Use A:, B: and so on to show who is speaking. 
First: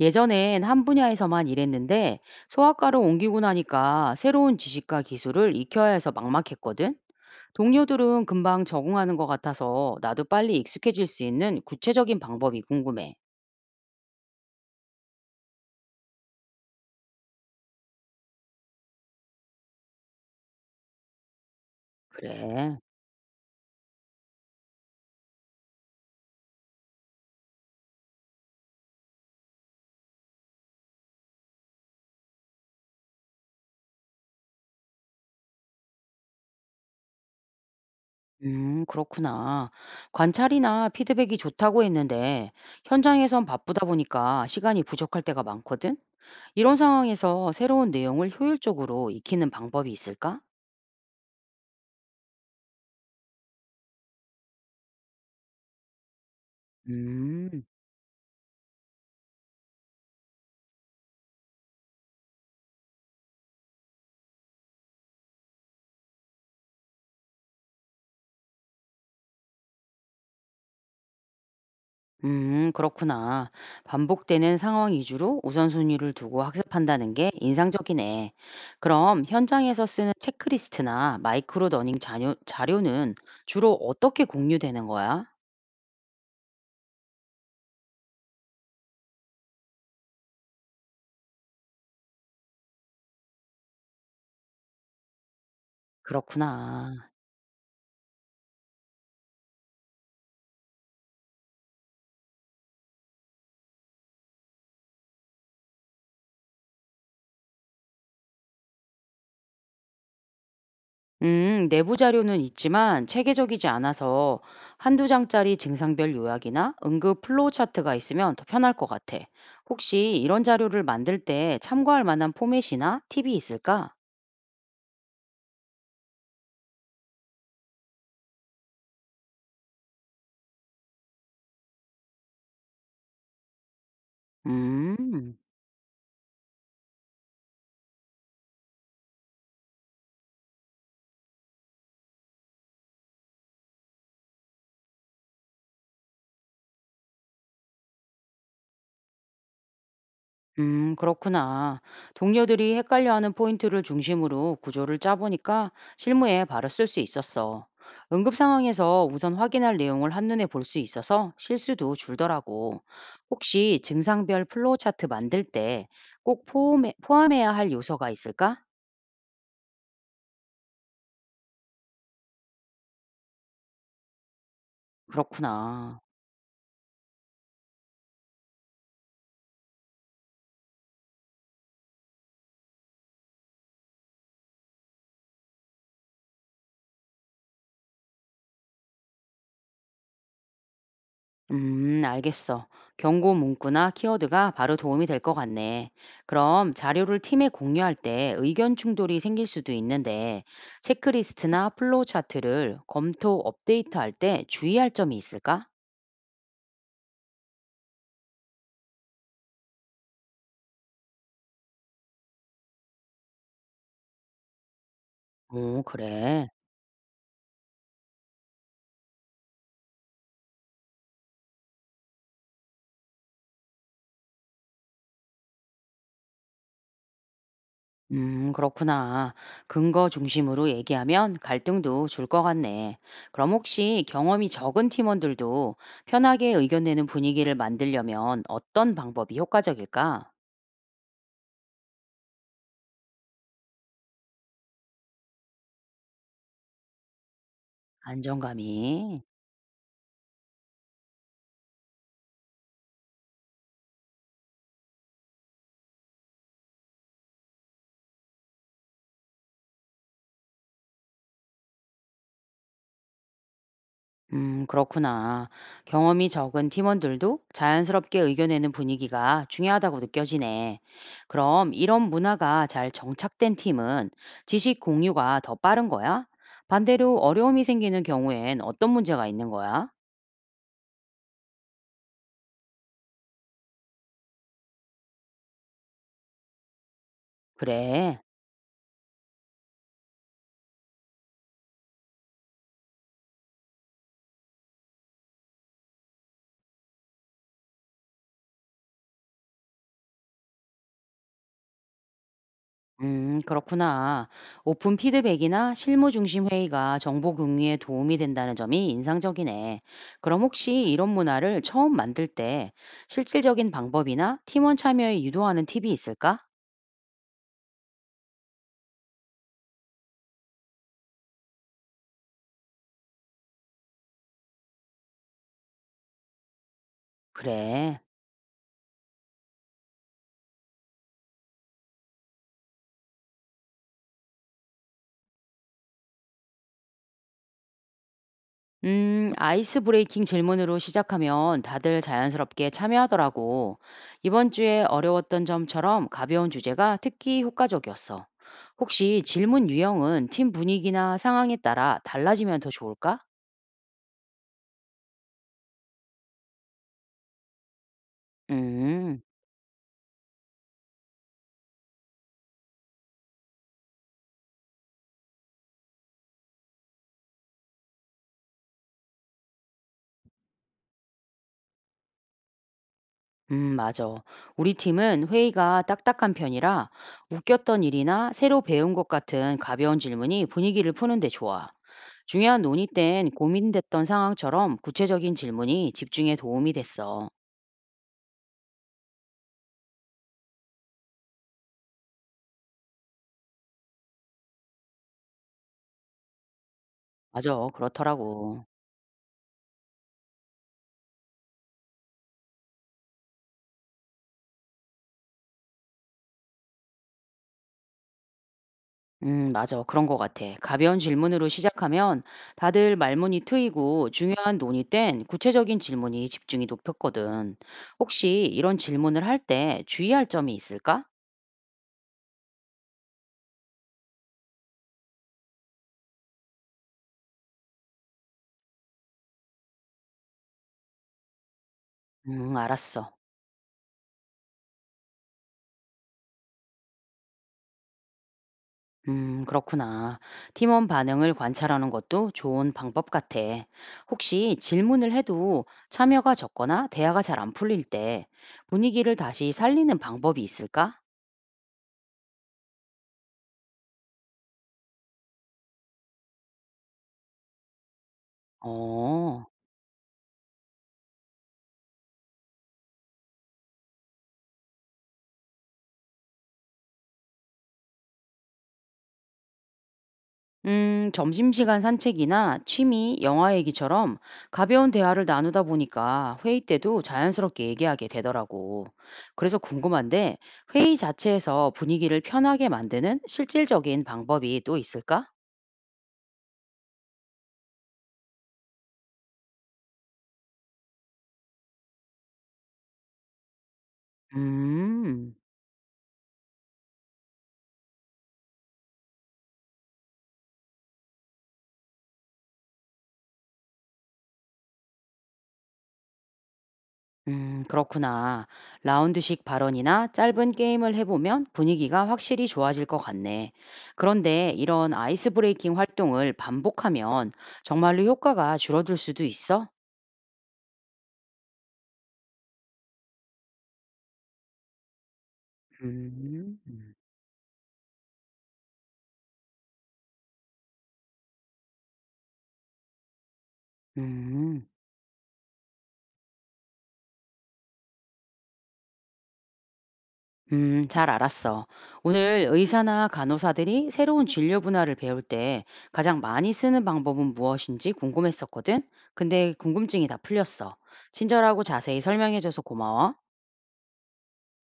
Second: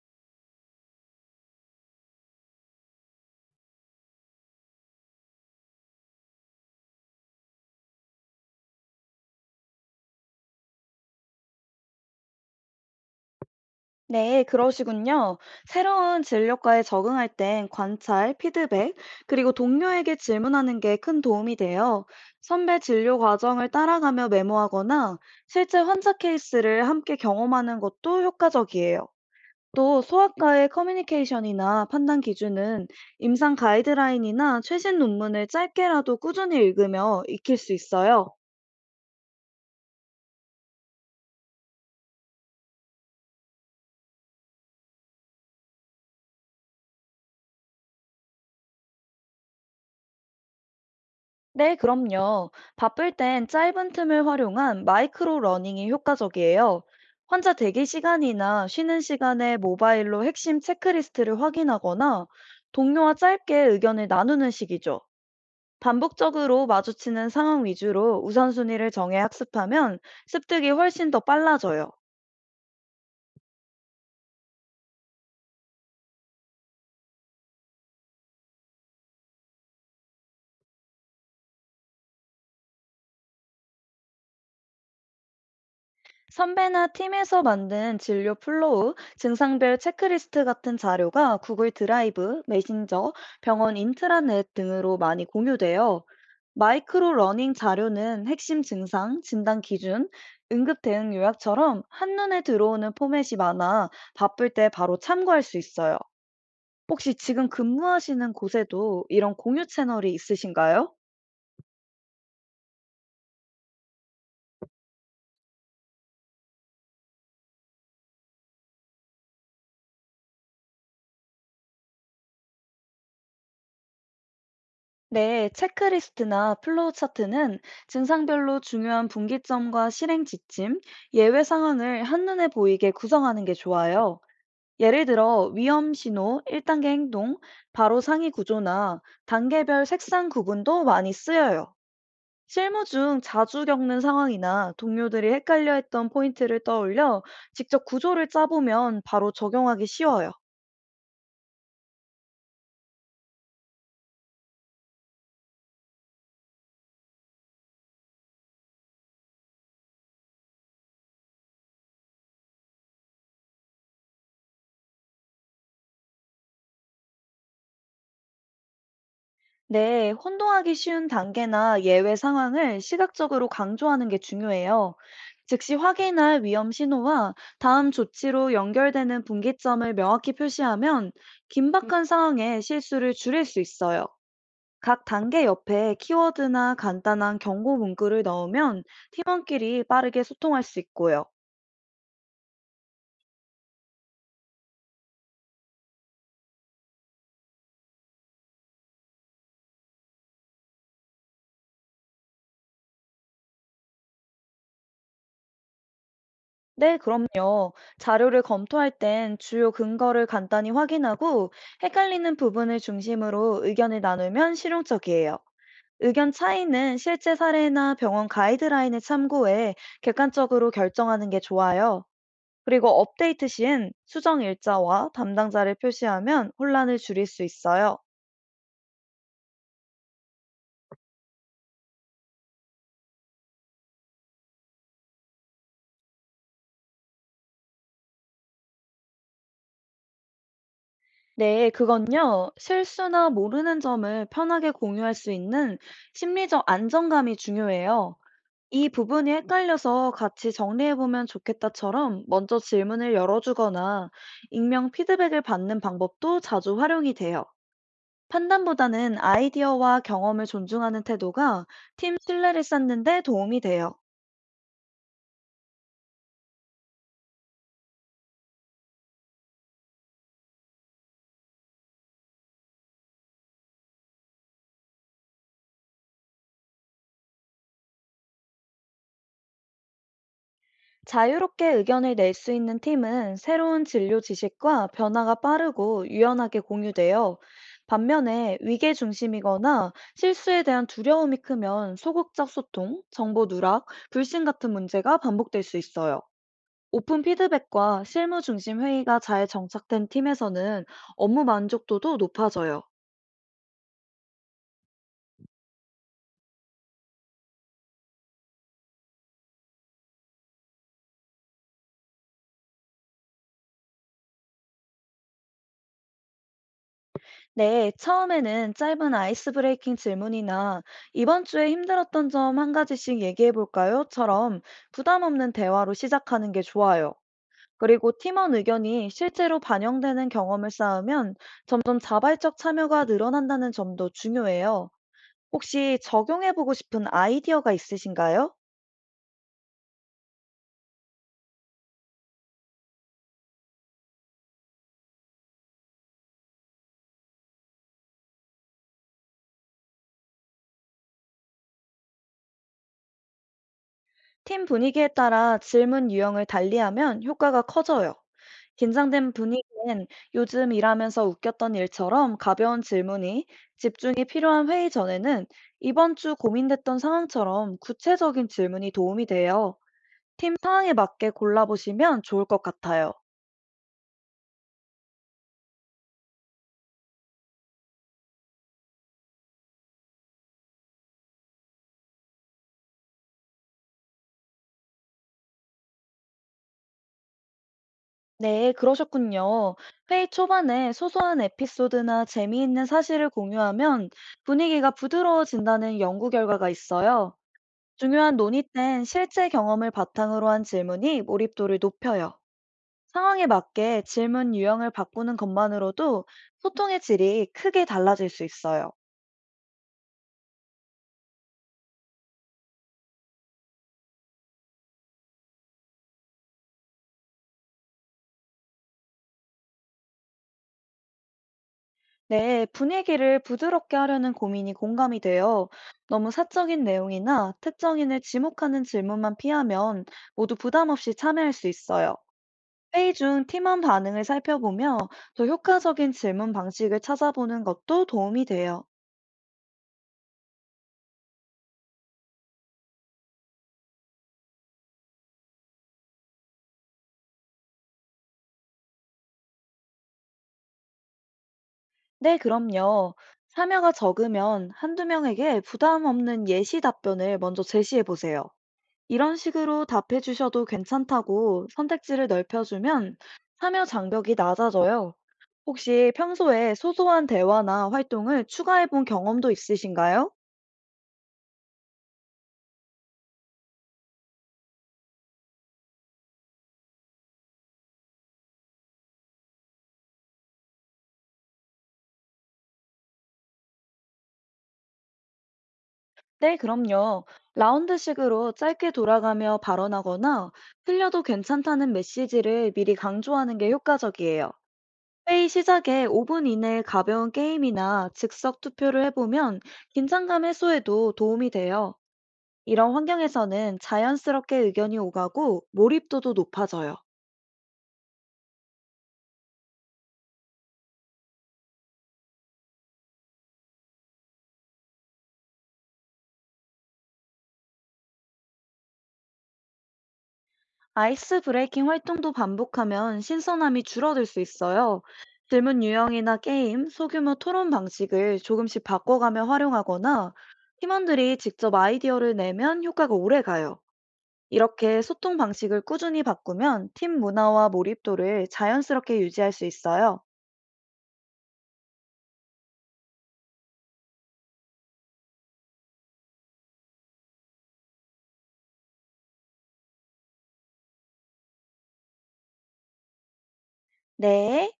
A: 예전엔 한 분야에서만 일했는데 소아과로 옮기고 나니까 새로운 지식과 기술을 익혀야 해서 막막했거든. 동료들은 금방 적응하는 것 같아서 나도 빨리 익숙해질 수 있는 구체적인 방법이 궁금해.
B: 네, 그러시군요. 새로운 진료과에 적응할 땐 관찰, 피드백, 그리고 동료에게 질문하는 게 큰 도움이 돼요.
A: 그래.
B: 선배 진료 과정을 따라가며 메모하거나 실제 환자 케이스를 함께 경험하는 것도 효과적이에요. 또 소아과의 커뮤니케이션이나 판단 기준은 임상 가이드라인이나 최신 논문을 짧게라도 꾸준히 읽으며 익힐 수 있어요.
A: 그렇구나. 관찰이나 피드백이 좋다고 했는데 현장에선 바쁘다 보니까 시간이 부족할 때가 많거든. 이런 상황에서 새로운 내용을 효율적으로 익히는 방법이 있을까?
B: 네, 그럼요. 바쁠 땐 짧은 틈을 활용한 마이크로 러닝이 효과적이에요. 환자
A: 음.
B: 대기 시간이나 쉬는 시간에 모바일로 핵심 체크리스트를 확인하거나 동료와 짧게 의견을 나누는 식이죠. 반복적으로 마주치는 상황 위주로 우선순위를 정해 학습하면 습득이 훨씬 더 빨라져요.
A: 그렇구나. 반복되는 상황 위주로 우선순위를 두고 학습한다는 게 인상적이네. 그럼 현장에서 쓰는 체크리스트나 마이크로 러닝 자료, 자료는 주로 어떻게 공유되는 거야?
B: 선배나 팀에서 만든 진료 플로우, 증상별 체크리스트 같은 자료가 구글 드라이브, 메신저, 병원 인트라넷 등으로 많이 공유돼요.
A: 그렇구나.
B: 마이크로 러닝 자료는 핵심 증상, 진단 기준, 응급 대응 요약처럼 한눈에 들어오는 포맷이 많아 바쁠 때 바로 참고할 수 있어요. 혹시 지금 근무하시는 곳에도 이런 공유 채널이 있으신가요?
A: 내부 자료는 있지만 체계적이지 않아서 한두 장짜리 증상별 요약이나 응급 플로우 차트가 있으면 더 편할 것 같아. 혹시 이런 자료를 만들 때 참고할 만한 포맷이나 팁이 있을까?
B: 네, 체크리스트나 플로우 차트는 증상별로 중요한 분기점과 실행 지침, 예외 상황을 한눈에 보이게 구성하는 게 좋아요. 예를
A: 음.
B: 들어, 위험 신호, 1단계 행동, 바로 상위 구조나 단계별 색상 구분도 많이 쓰여요. 실무 중 자주 겪는 상황이나 동료들이 헷갈려 했던 포인트를 떠올려 직접 구조를 짜보면 바로 적용하기 쉬워요.
A: 그렇구나. 동료들이 헷갈려하는 포인트를 중심으로 구조를 짜보니까 실무에 바로 쓸 수 있었어. 응급 상황에서 우선 확인할 내용을 한눈에 볼 수 있어서 실수도 줄더라고. 혹시 증상별 플로우 차트 만들 때 꼭 포함해야 할 요소가 있을까?
B: 네, 혼동하기 쉬운 단계나 예외 상황을 시각적으로 강조하는 게 중요해요. 즉시
A: 그렇구나.
B: 확인할 위험 신호와 다음 조치로 연결되는 분기점을 명확히 표시하면 긴박한 상황에 실수를 줄일 수 있어요. 각 단계 옆에 키워드나 간단한 경고 문구를 넣으면 팀원끼리 빠르게 소통할 수 있고요.
A: 알겠어. 경고 문구나 키워드가 바로 도움이 될 것 같네. 그럼 자료를 팀에 공유할 때 의견 충돌이 생길 수도 있는데, 체크리스트나 플로우 차트를 검토 업데이트할 때 주의할 점이 있을까?
B: 네, 그럼요. 자료를 검토할 땐 주요 근거를 간단히 확인하고 헷갈리는 부분을 중심으로 의견을 나누면 실용적이에요.
A: 오,
B: 의견
A: 그래.
B: 차이는 실제 사례나 병원 가이드라인을 참고해 객관적으로 결정하는 게 좋아요. 그리고 업데이트 시엔 수정 일자와 담당자를 표시하면 혼란을 줄일 수 있어요.
A: 그렇구나. 근거 중심으로 얘기하면 갈등도 줄 것 같네. 그럼 혹시 경험이 적은 팀원들도 편하게 의견 내는 분위기를 만들려면 어떤 방법이 효과적일까?
B: 네, 그건요. 실수나 모르는 점을 편하게 공유할 수 있는 심리적 안정감이 중요해요. 이
A: 안정감이.
B: 부분이 헷갈려서 같이 정리해보면 좋겠다처럼 먼저 질문을 열어주거나 익명 피드백을 받는 방법도 자주 활용이 돼요. 판단보다는 아이디어와 경험을 존중하는 태도가 팀 신뢰를 쌓는 데 도움이 돼요.
A: 그렇구나. 경험이 적은 팀원들도 자연스럽게 의견내는 분위기가 중요하다고 느껴지네. 그럼 이런 문화가 잘 정착된 팀은 지식 공유가 더 빠른 거야? 반대로 어려움이 생기는 경우엔 어떤 문제가 있는 거야?
B: 자유롭게 의견을 낼 수 있는 팀은 새로운 진료 지식과 변화가 빠르고 유연하게 공유돼요.
A: 그래.
B: 반면에 위계 중심이거나 실수에 대한 두려움이 크면 소극적 소통, 정보 누락, 불신 같은 문제가 반복될 수 있어요. 오픈 피드백과 실무 중심 회의가 잘 정착된 팀에서는 업무 만족도도 높아져요.
A: 그렇구나. 오픈 피드백이나 실무 중심 회의가 정보 공유에 도움이 된다는 점이 인상적이네. 그럼 혹시 이런 문화를 처음 만들 때 실질적인 방법이나 팀원 참여에 유도하는 팁이 있을까?
B: 네, 처음에는 짧은 아이스 브레이킹 질문이나 이번 주에 힘들었던 점 한 가지씩 얘기해 볼까요?처럼 부담 없는 대화로 시작하는 게 좋아요.
A: 그래.
B: 그리고 팀원 의견이 실제로 반영되는 경험을 쌓으면 점점 자발적 참여가 늘어난다는 점도 중요해요. 혹시 적용해 보고 싶은 아이디어가 있으신가요?
A: 아이스 브레이킹 질문으로 시작하면 다들 자연스럽게 참여하더라고. 이번 주에 어려웠던 점처럼 가벼운 주제가 특히 효과적이었어. 혹시 질문 유형은 팀 분위기나 상황에 따라 달라지면 더 좋을까?
B: 팀 분위기에 따라 질문 유형을 달리하면 효과가 커져요.
A: 음,
B: 긴장된 분위기엔 요즘 일하면서 웃겼던 일처럼 가벼운 질문이, 집중이 필요한 회의 전에는 이번 주 고민됐던 상황처럼 구체적인 질문이 도움이 돼요. 팀 상황에 맞게 골라보시면 좋을 것 같아요.
A: 맞아. 우리 팀은 회의가 딱딱한 편이라 웃겼던 일이나 새로 배운 것 같은 가벼운 질문이 분위기를 푸는데 좋아. 중요한 논의 땐 고민됐던 상황처럼 구체적인 질문이 집중에 도움이 됐어.
B: 네, 그러셨군요. 회의 초반에 소소한 에피소드나 재미있는 사실을 공유하면 분위기가 부드러워진다는 연구 결과가 있어요.
A: 맞아,
B: 중요한 논의
A: 그렇더라고.
B: 땐 실제 경험을 바탕으로 한 질문이 몰입도를 높여요. 상황에 맞게 질문 유형을 바꾸는 것만으로도 소통의 질이 크게 달라질 수 있어요.
A: 맞아. 그런 것 같아. 가벼운 질문으로 시작하면 다들 말문이 트이고 중요한 논의 땐 구체적인 질문이 집중이 높였거든. 혹시 이런 질문을 할 때 주의할 점이 있을까?
B: 네, 분위기를 부드럽게 하려는 고민이 공감이 돼요. 너무 사적인 내용이나 특정인을 지목하는 질문만 피하면 모두 부담 없이 참여할 수 있어요.
A: 알았어.
B: 회의 중 팀원 반응을 살펴보며 더 효과적인 질문 방식을 찾아보는 것도 도움이 돼요.
A: 그렇구나. 팀원 반응을 관찰하는 것도 좋은 방법 같아. 혹시 질문을 해도 참여가 적거나 대화가 잘 안 풀릴 때 분위기를 다시 살리는 방법이 있을까?
B: 네, 그럼요. 참여가 적으면 한두 명에게 부담 없는 예시 답변을 먼저 제시해 보세요. 이런
A: 어,
B: 식으로 답해 주셔도 괜찮다고 선택지를 넓혀주면 참여 장벽이 낮아져요. 혹시 평소에 소소한 대화나 활동을 추가해 본 경험도 있으신가요?
A: 점심시간 산책이나 취미, 영화 얘기처럼 가벼운 대화를 나누다 보니까 회의 때도 자연스럽게 얘기하게 되더라고. 그래서 궁금한데 회의 자체에서 분위기를 편하게 만드는 실질적인 방법이 또 있을까?
B: 네, 그럼요. 라운드식으로 짧게 돌아가며 발언하거나 틀려도 괜찮다는 메시지를 미리 강조하는 게 효과적이에요.
A: 음.
B: 회의 시작에 5분 이내에 가벼운 게임이나 즉석 투표를 해보면 긴장감 해소에도 도움이 돼요. 이런 환경에서는 자연스럽게 의견이 오가고 몰입도도 높아져요.
A: 그렇구나. 라운드식 발언이나 짧은 게임을 해보면 분위기가 확실히 좋아질 것 같네. 그런데 이런 아이스 브레이킹 활동을 반복하면 정말로 효과가 줄어들 수도 있어?
B: 아이스 브레이킹 활동도 반복하면 신선함이 줄어들 수 있어요. 질문 유형이나
A: 음,
B: 게임, 소규모 토론 방식을 조금씩 바꿔가며 활용하거나 팀원들이 직접 아이디어를 내면 효과가 오래 가요.
A: 음,
B: 이렇게 소통 방식을 꾸준히 바꾸면 팀 문화와 몰입도를 자연스럽게 유지할 수 있어요.
A: 잘 알았어. 오늘 의사나 간호사들이 새로운 진료 분야를 배울 때 가장 많이 쓰는 방법은 무엇인지 궁금했었거든? 근데 궁금증이 다 풀렸어. 친절하고 자세히 설명해줘서 고마워.
B: 네.